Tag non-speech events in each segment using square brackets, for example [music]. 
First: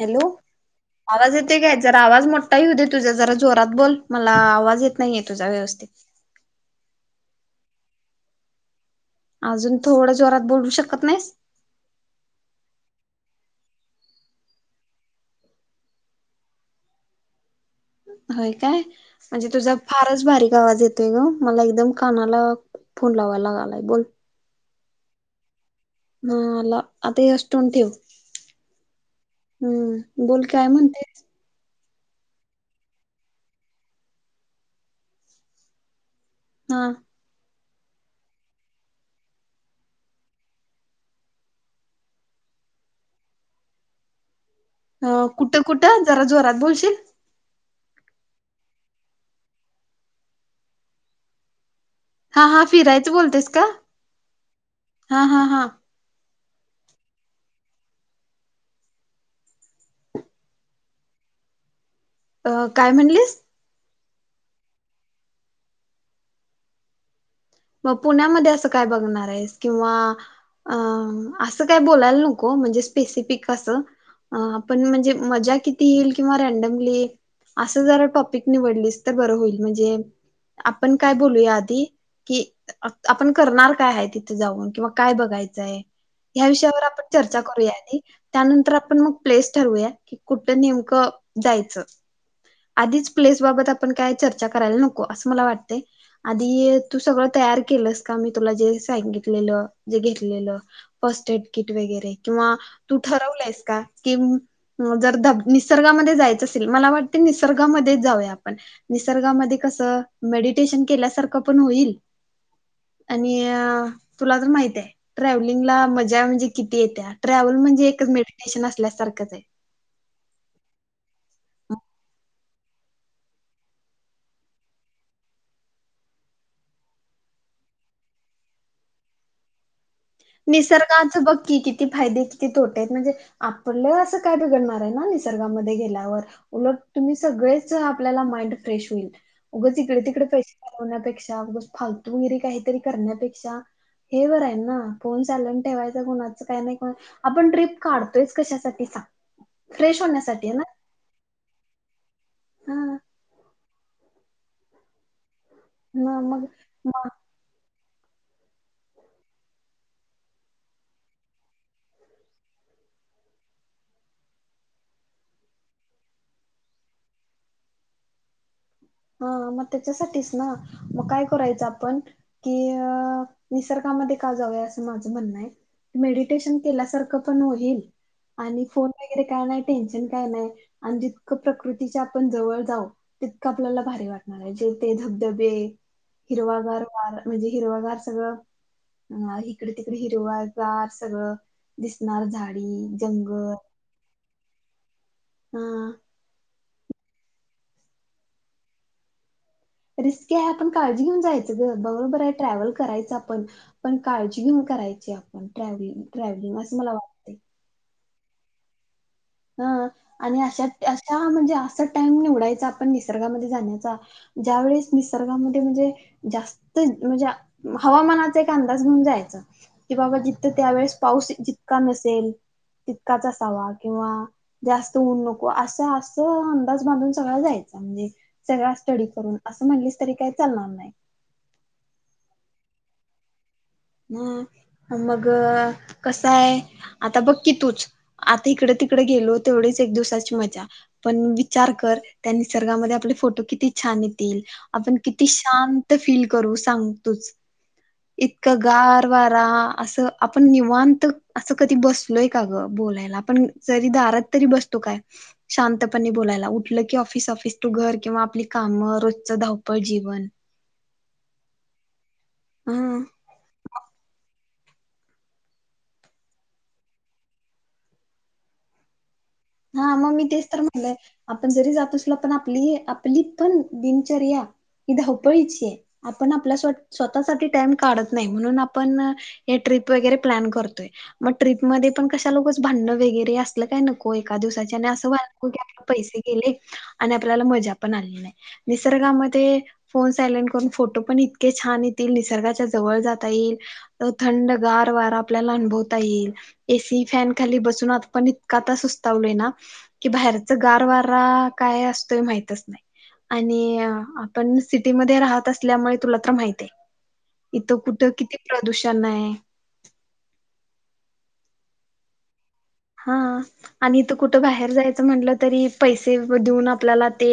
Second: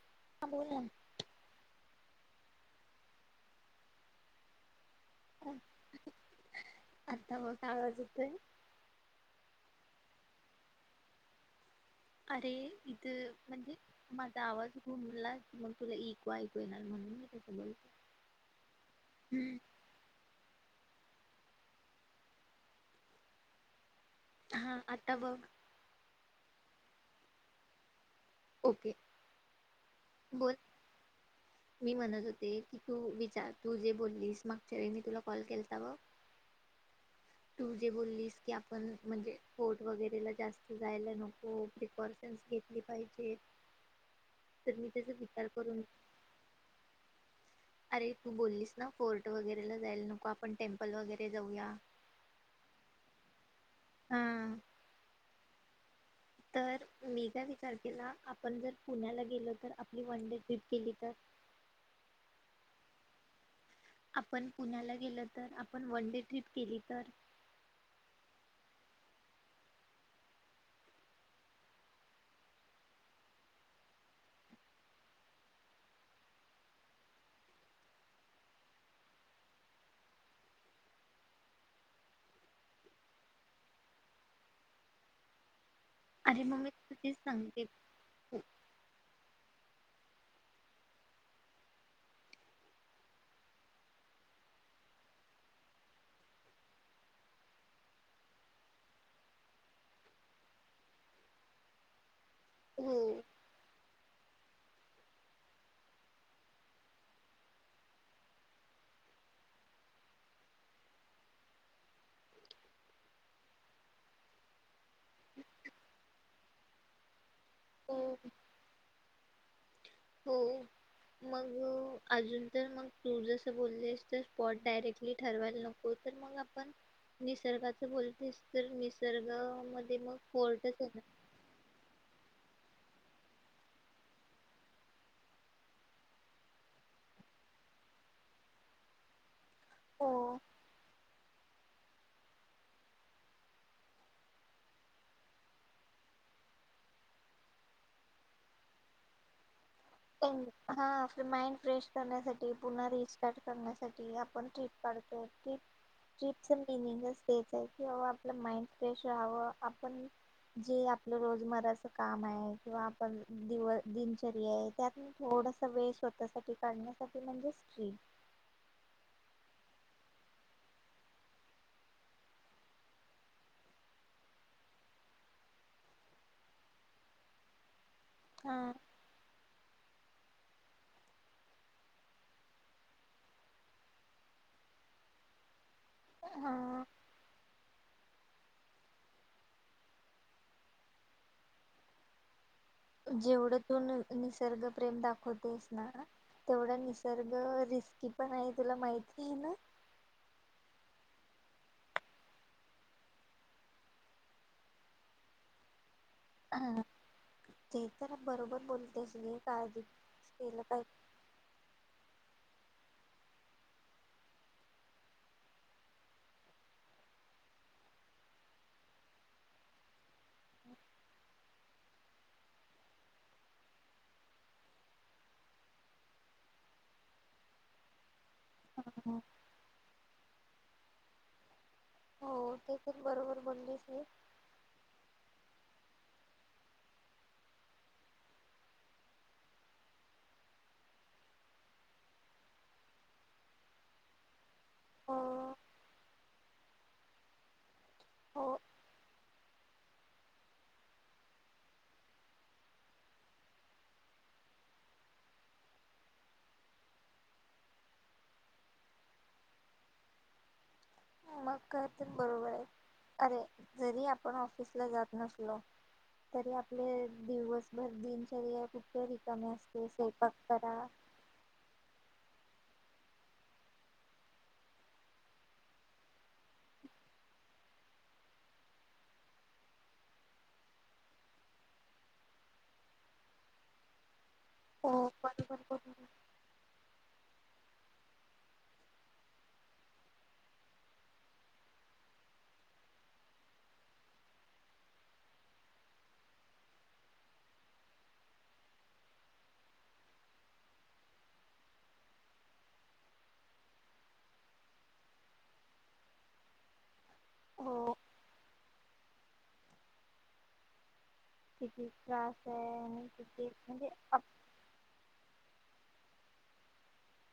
Hello हा बोल ना आवाज येते काय आवाज मोठा येऊ दे तुझा जरा जोरात बोल, मला आवाज येत नाहीे तुझा व्यवस्थित. ते. अजून थोडं जोरात बोलू शकत नाहीस? अरे, इथं म्हणजे माझा आवाज घुमला. मग तुला इक ऐकू येणार मग. हं. होय काय? म्हणजे तुझा फारच बारीक आवाज येत तोय गं. मला एकदम कानाला फोन लावायला लागालाय. बोल हा, आता बग. ह आला. अता हेच टोन ठेव. ओके हम्म, बोल काय म्हणते? मी म्हणत होते, की तू विचार. तू जे बोललीस मागच्या वेळी मी तुला कॉल केलता ब हा. तू जे बोललीस की आपण, म्हणजे फोट वगैरेला जास्त जायला नको. प्रिकॉशन घेतली पाहिजे. तर मी त्याचा अं विचार कुठं करून कुठं, जरा जोरात बोलशील? अरे तू बोललीस ना फोर्ट वगैरेला जायला नको, आपण टेम्पल वगैरे जाऊया. हा हा फिरायचं बोलतेस का? हा हा हा हा. तर मी काय विचार केला, आपण जर पुण्याला गेलो तर आपली वन डे ट्रीप केली तर? अ काय म्हणलीस? आपण पुण्याला गेल तर, आपण वन डे ट्रिप केली तर? मग पुण्यामध्ये असं काय बघणार आहेस किंवा अ -असं काय बोलायला नको, म्हणजे स्पेसिफिक असं. अ -आपण म्हणजे मजा किती येईल किंवा रँडमली. असं जरा टॉपिक निवडलीस तर बरं होईल. म्हणजे आपण काय बोलूया आधी कि आपण करणार काय आहे, तिथं जाऊन किंवा काय बघायचंय. अरे ह्या मग मी विषयावर तुला आपण तेच चर्चा सांगते करूया आधी त्यानंतर, आपण मग प्लेस ठरवूया की कुठ नेमकं जायचं? आधीच प्लेस बाबत आपण काय चर्चा करायला नको, असं मला वाटतंय आधी तू सगळं तयार केलसं का, मी तुला जे सांगितलेल जे घेतलेलं फॉस्फेट किट वगैरे? किंवा तू हो ठरवलयसं का? कि जर धब -निसर्गामध्ये जायचं असेल, मला वाटतंय निसर्गामध्ये जाऊया आपण. निसर्गामध्ये कसं मेडिटेशन केल्या सारखं पण होईल. आणि तुला तर माहित आहे, ट्रॅव्हलिंगला मजा म्हणजे किती येत्या. ट्रॅव्हल म्हणजे, हो एकच मेडीटेशन असल्या सारखंच हाय. हो, मग अजून तर मग [inaudible] तू जसं बोललेस तर स्पॉट डायरेक्टली ठरवायला नको, तर मग आपण निसर्गाच बोलू निसर- निसर्ग म निसर्गाच बघं की, किती फायदे? किती तोटे आहेत म्हणजे, आपलं असं काय बिघडणार आहे ना निसर्गामध्ये गेल्यावर उलट तुम्ही स सगळेच आपल्याला माईंड फ्रेश होईल, उगाच इकडे तिकडे हो पैसे घालवण्या पेक्षा उगच फालतू वगैरे काहीतरी, करण्यापेक्षा हे बरं आहे ना. फोन सॅलेंट ठेवायचा कुणाचं काय नाहि, आपण ट्रीप काढतोयचं कशासाठी सांग? फ्रेश होण्यासाठी आहे ना हा, माइंड फ्रेश करण्यासाठी पुन्हा रिस्टार्ट करण्यासाठी. साठी आपण ट्रीप काढतोय, हा ट्रिपच मग मिनिंगचं तेच आहे. किंवा आपलं माइंड फ्रेश राहावं, आपण जे आपलं रोजमराच काम आहे किंवा आपण दिव- दिनचर्या आहेत. त्यात थोडस वेळ स्वतःसाठी काढण्यासाठी म्हणजेच ट्रीप. हा मग त्यासाठी ना, मग काय करायच आपण कि अ निसर्गामध्ये? जाऊया असं माझं म्हणणं हाय, मेडिटेशन केल्यासारखं पण होईल. आणि हां. फोन वगैरे काय नाय टेन्शन काय नाय, आणि जितकं प्रकृतीच्या आपण जवळ जाऊ तितकं आप आपल्याला भारी वाटणारायं जे ते धबधबे हिरवागार हा वार म्हणजे ते सगळं इकडे तिकडे हिरवा गार सगळं दिसणार झाड जेवढ तू न निसर्ग प्रेम दाखवतेस ना, हा ते वढ निसर्ग रिस्की पण आहे, तुला माहिती आहे ना? रिस्की आहे पण काळजी घेऊन जायचं ग बरोबर आहे ट्रॅव्हल करायचं आपण पण काळजी घेन करायचे आपण ट्रॅव्हल ट्रॅव्हलिंग असं मला वाटते. त्यांना बरोबर बोल ह आणि अशा- अशा म्हणजे असं टाइम निवडायचा निसर्गामध्ये जाण्याचा ज्यावेळेस निसर्गामध्ये म्हणजे जास्त म्हणजे हवामानाचा एक अंदाज घेऊन जायच, की बाबा जिथं त्यावेेळेस पाऊस जितका नसेल तितकाचं असावा किंवा जास्त ऊन नको असं असं अंदाज बांधून सगळा जायचा म्हणजे. सगळा स्टडी हां. करून असं म्हणलीस, तरी काही चालणार नाही. हो, ते तर बरोबर बोली. ह, मग कसयं आता बघ कि तूच? आता इकडे तिकडे गेलो, तेवढीच एक दिवसाची मज्जा पण विचार कर त्या निसर्गामध्ये आपल्या फोटो किती छान येतील, आपण हो किती शांत फील करू सांग तुच. इत हो का गार वारा असं आपण निवांत असं कधी बसलोय का गं? बोलायला आपण जरी दारात तरी बसतो काय? शांतपणे बोलायला उठलं की ऑफिस ऑफिस टु घर किंवा आपली कामं रोजच धावपळ जीवन. मग काय, तर बरोबर आहे ह अरे जरी आपण आँफिस जात नसलो, तरी आपले दिवसभर दिनचर्या कुठे तरी हा मग मी तेच तर म्हणलंय आपण जरी जात असलो पण आप आपली आपली पण दिनचर्या ही धापळीची आहे आपण आपल्या स्व स्वतःसाठी टाईम काढत नाही म्हणून आपण हे ट्रे ट्रिप वगैरे प्लॅन करतोय मग ट्रिप मध्ये कशाला उगच भांडण वगैरे असल काय नको. एका दिवसाच्या हो असं व्हाय नको बरोबर की आपल बरोबर. पैसे गेले. आणि आपल्याला मज्जा पण आली नाही निसर्गामध्ये फोन सायलेट करून फोटो पण इतके छा छान येतील निसर्गाच्या जवळ जाता येईल अं थंड गार वारा आपल्याला अनुभवता येईल. एसी फॅन खाली बसून आपण इतका आता सुस्त तावलय ना की बाहेरच गार वारा काय असतोय माहितच नाही. आणि आपण सिटीमध्ये राहत असल्यामुळे तुला तर माहित आहे. इथं हो कुठं किती प्रदूषण आहे. किती त्रास आहे आणि हा किती म्हणजे आणि इथं आप कुठं बाहेर जायचं म्हटलं तरी पैसे देऊन आपल्याला ते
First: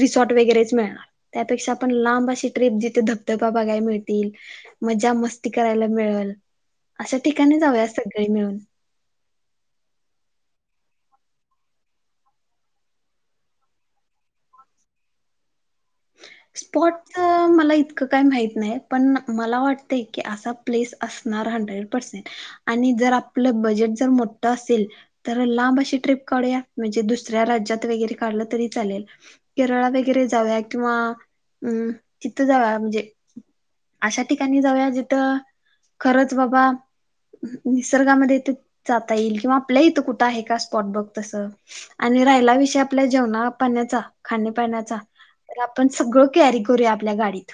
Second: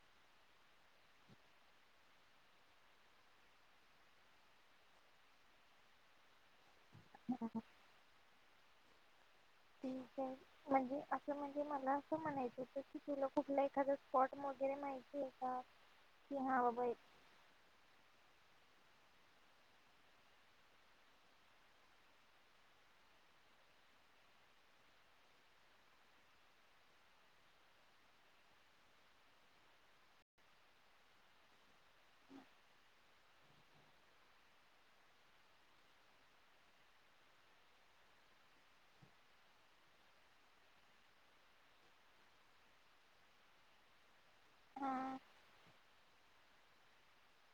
रिसॉर्ट वगैरेच मिळणार त्यापेक्षा आपण लांब आंबाशी ट्रिप जिथे धबधबा बघाय मिळतील मज्जा मस्ती करायला मिळल. अशा ठिकाणी जाऊया सगळी मिळून ठीक आहे म्हणजे असं म्हणजे मला असं म्हणायचं होत की तुला कुठल एखाद स्पॉट म ते माहिती आहे का की हा बाबा स्पॉटच मला इतकं काय माहित नाही पण मला वाटतय कि असा प्लेस असणार हन्डरेड परसेन्ट आणि जर आपल बजेट जर मोठं असेल तर लांब अशी ट्रिप काढुया म्हणजे दुसऱ्या राज्यात वगैरे काढल तर तरी चालेल केरळला वगैरे जाऊया किंवा अं तिथ जाऊया म्हणजे अशा ठिकाणी जाऊया जिथं खरंच बाबा निसर्गामध्ये थ जाता येईल किंवा आपल्या इथं कुठं आहे का स्पॉट बघ तस आणि राहिला विषय आपल्या जेवणा पाण्याचा खाणी पाण्याचा हा तर आपण सगळं कॅरी करूया आपल्या गाडीत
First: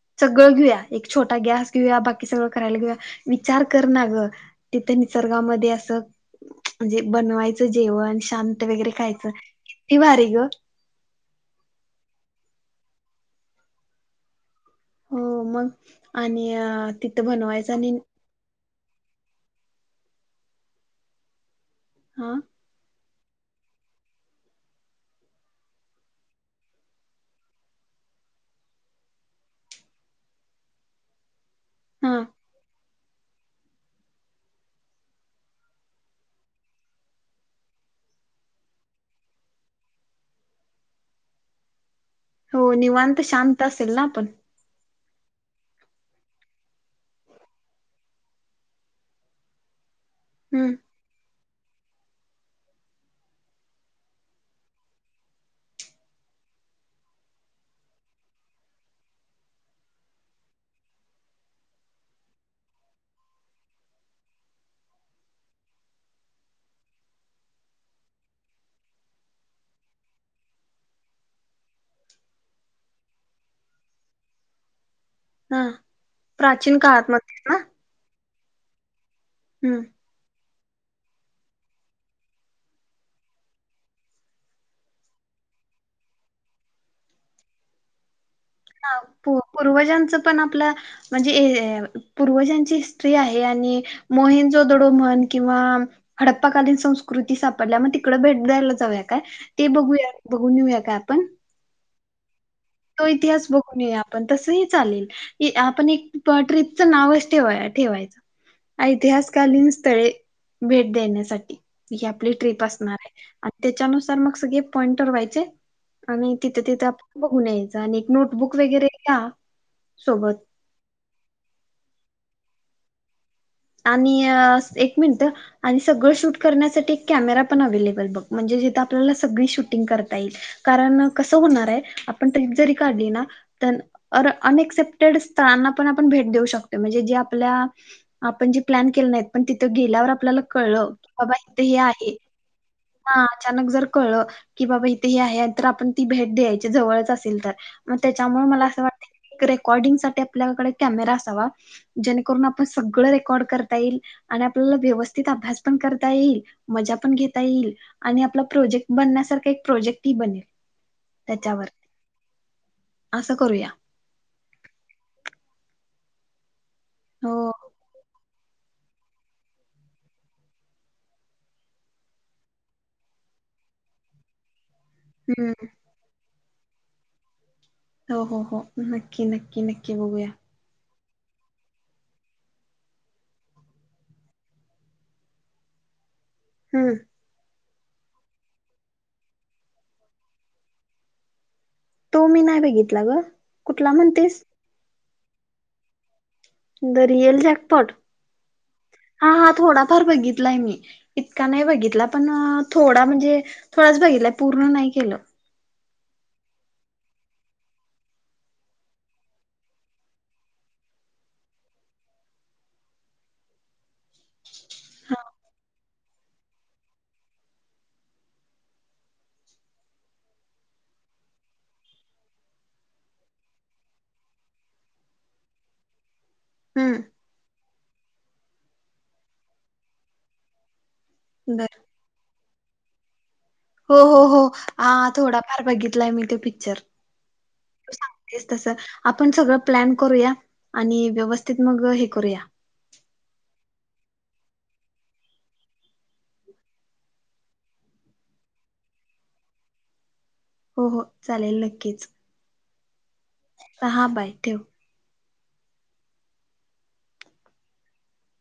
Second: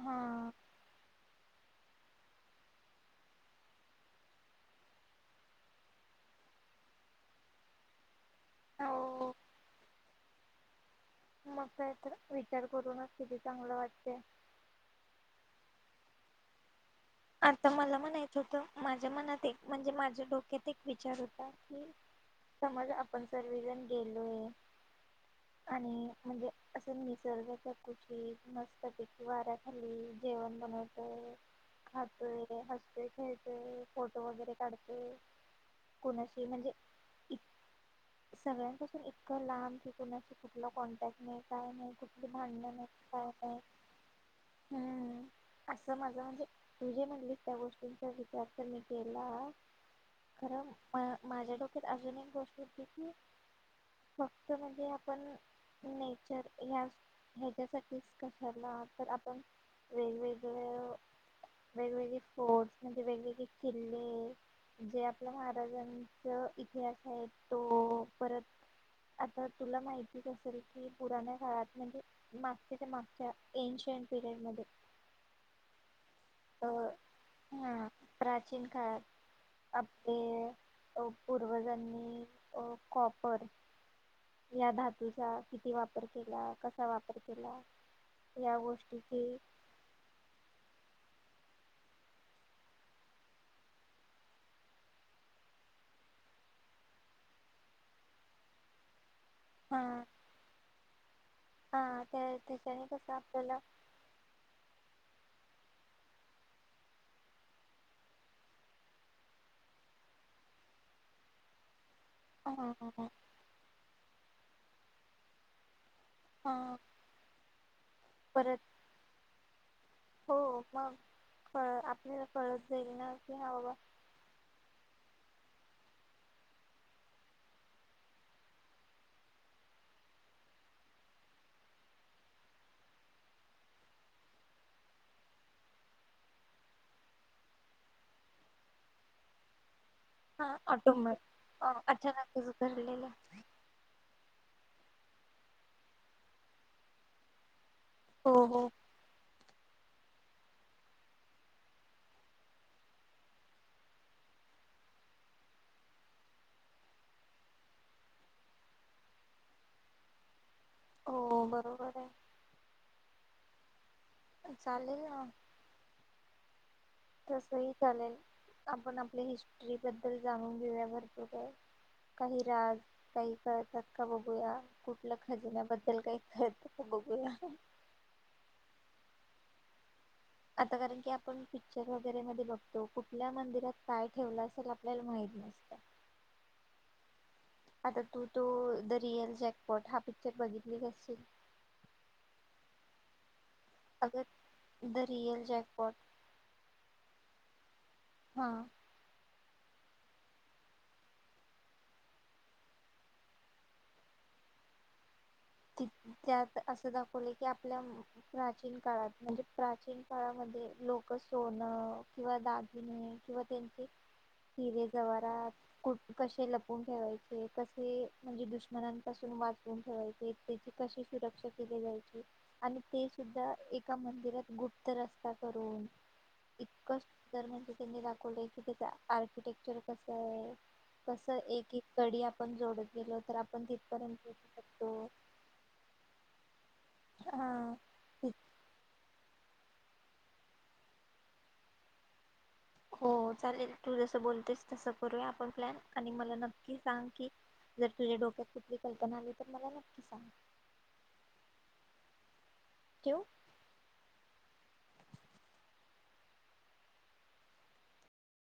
हा सगळं घेऊया एक छोटा गॅस घिऊया बाकी सगळ करायला घिवुया विचार कर ना गं तिथ निसर्गामध्ये असं म्हणजे बनवायचं जेवण शांत वगैरे खायचं हो किती भारी ग मग काय तर विचार करूनच किती चांगलं वाटतय हो मग आणि अ आता मला म्हणायचं होतं माझ्या मनात एक म्हणजे माझ्या डोक्यात एक विचार होता. कि हा समज आपण सर्वीजण गेलोय आणि म्हणजे असं निसर्गाच्या कुशीत मस्त पैकी वाऱ्या खाली जेवण बनवतय हा खातोय लय खेळतोय फोटो वगैरे काढतोय कुणाशी म्हणजे इ सगळ्यांपासून इतकं लांब कि कुणाशी कुठल कॉन्टॅक्ट नाही काय नाही. कुठली हो भांडणं नाही निवांत काय नाही शांत असेल ना आपण हम्म असं माझ म्हणजे तुझे म्हटली त्या गोष्टींचा विचार तर मी केला कारण हम्म मा माझ्या डोक्यात अजून एक गोष्ट होती की फक्त म्हणजे आपण नेचर ह्या ह्याच्यासाठीच कशाला तर आपण वेगवेगळ वेगवेगळे फोर्ट म्हणजे वेगवेगळे किल्ले, जे आपल्या महाराजांच इतिहास आहे, तो परत आता तुला माहितीच असेल, की पुराण्या काळात. म्हणजे मागच्या च्या मागच्या येंज पिरेड मध्ये. हा प्राचीन काळात म्हणतात ना. हा प्राचीन काळी. हम्म आपले अ पूर्वजांनी अ कॉपर. या धातूचा किती वापर केला कसा वापर केला. या ह गोष्टीची पूर्वजांच पण आपल्या म्हणजे पूर्वजांची हिस्ट्री आहे आणि मोहिन जोदडो म्हण किंवा खडप्पाकालीन संस्कृती सापडल्या, मग तिकडडे भेट द्यायला जाऊ्यात. ते हा बघया बघेऊया काय आपण. हा त्या. त्याच्याने तो कसं इतिहास आपल्याला बघून येउया आपण तसही चालेल. आपण एक ट्रीपचं नावच ठेवा ठेवायचं. ऐतिहासकालीन स्थळे भेट देण्यासाठी. ही आपली ट्रीप हा असणारे आणि त्याच्यानुसार मग सगळे पॉइंटर ठव्हायचे. आणि तिथं हा तिथं आपण बघून यायचं आणि एक नोटबुक परत वगैरे घ्या. सोबत हो मगळ आपल्याला कळत जाईल ना. की हा बाबा आणि अ एक मिनिट. आणि सगळं शूट करण्यासाठी, एक कॅमेरा पण अवे्लेबल बघ, म्हणजे जिथे आपल्याला सगळी शूटिंग करता येईल. कारण कस होणारे आपण ट्रीप जरी काढली ना तर अनएक्सेप्टेड स्थळा णा आपण भेट देऊ शकतो म्हणजे. जे आपल्या आपण जे प्लॅन केले नाहीत पण तीथ गेल्यावर आपल्याला हा कळलं की ऑटोमॅट बाबा इथ अ हे आहे. अचानकच घडलेलं ह अचानक जर कळ की, बाबा हे आहे आपण ती भेट द्यायची जवळच असेल तर, मग हो त्याच्यामुळे मला हो असं वाटत की कोडींग साठी आपल्याकडे कॅमेरा असावा, जेणेकरून आपण सगळ रेकॉर्ड करता येईल, आणि आपल्याला व्यवस्थित अभ्यास पण करता येईल, मजा पण घेता येईल, फक्त आणि आपला प्रोजेक्ट बनण्यासारखा, एक प्रोजेक्टही बनेल. हो त्याच्यावर बरोबर असं करूया. चालेल ना. हो तस ही चालेल. आपण आपल्या हिस्ट्री बद्दल जाणून घेऊया भरपूर काही. काही राज काही कळतात का बघूया? कुठलं हम्म खजिन्याबद्दल काही कळतं का बघूया? हो हो हो नक्की नक्की नक्की बघूया. आता कारण की आपण पिक्चर वगैरे मधी बघतो. कुठल्या मंदिरात काय ठेवलं असेल आपल्याला माहिती हम्म. आता तू तो द रिअल जॅकपॉट हा पिक्चर बघितलीच अशील. तो मी नाही बघितला ग कुठला म्हणतेस. Real jackpot. The real jackpot. हा. हा थोडा फार बघितला मी इतका नाही बघितला पण थोडा म्हणजे थोडच बिघितला. पूर्ण नाही केलं. ठीके. त्यात असं दाखवले की, आपल्या प्राचीन काळात. म्हणजे प्राचीन काळामध्ये लोक सोनं किंवा दागिने किंवा त्यांचे हिरे जवारातु कसे लपून ठेवायचे कसे म्हणजे दुष्मणांसून [unintelligible] क सुरक्षा केली जायची आणि ते सुद्धा एका मंदिरात गुप्तर असतात. [unintelligible] इतकं सुर त्यांनी दाखवलंय की त्याच आर्किटेक्चर कस आहे. कस एक बर -एक कडी आपण जोडत गेलो तर आपण हो तिथपर्यंत हो हो पोहोचू शकतो ह, थोडाफार बघितलाय मी ते पिक्चर. हा सांगतेस तस आपण सगळं प्लॅन करूंया आणि व्यवस्थित मंग हे करूंया. - हो चालेल तू जसं बोलतेस तसं करूंयां आपणं प्लॅन आणि मंला नक्की सांग की, जर तुझ्या डोक्यात कुठली कल्पना आली तर मला नक्की सांग. हो हो चालेल नक्कीचं [inaudible] हा बाई ठेव. -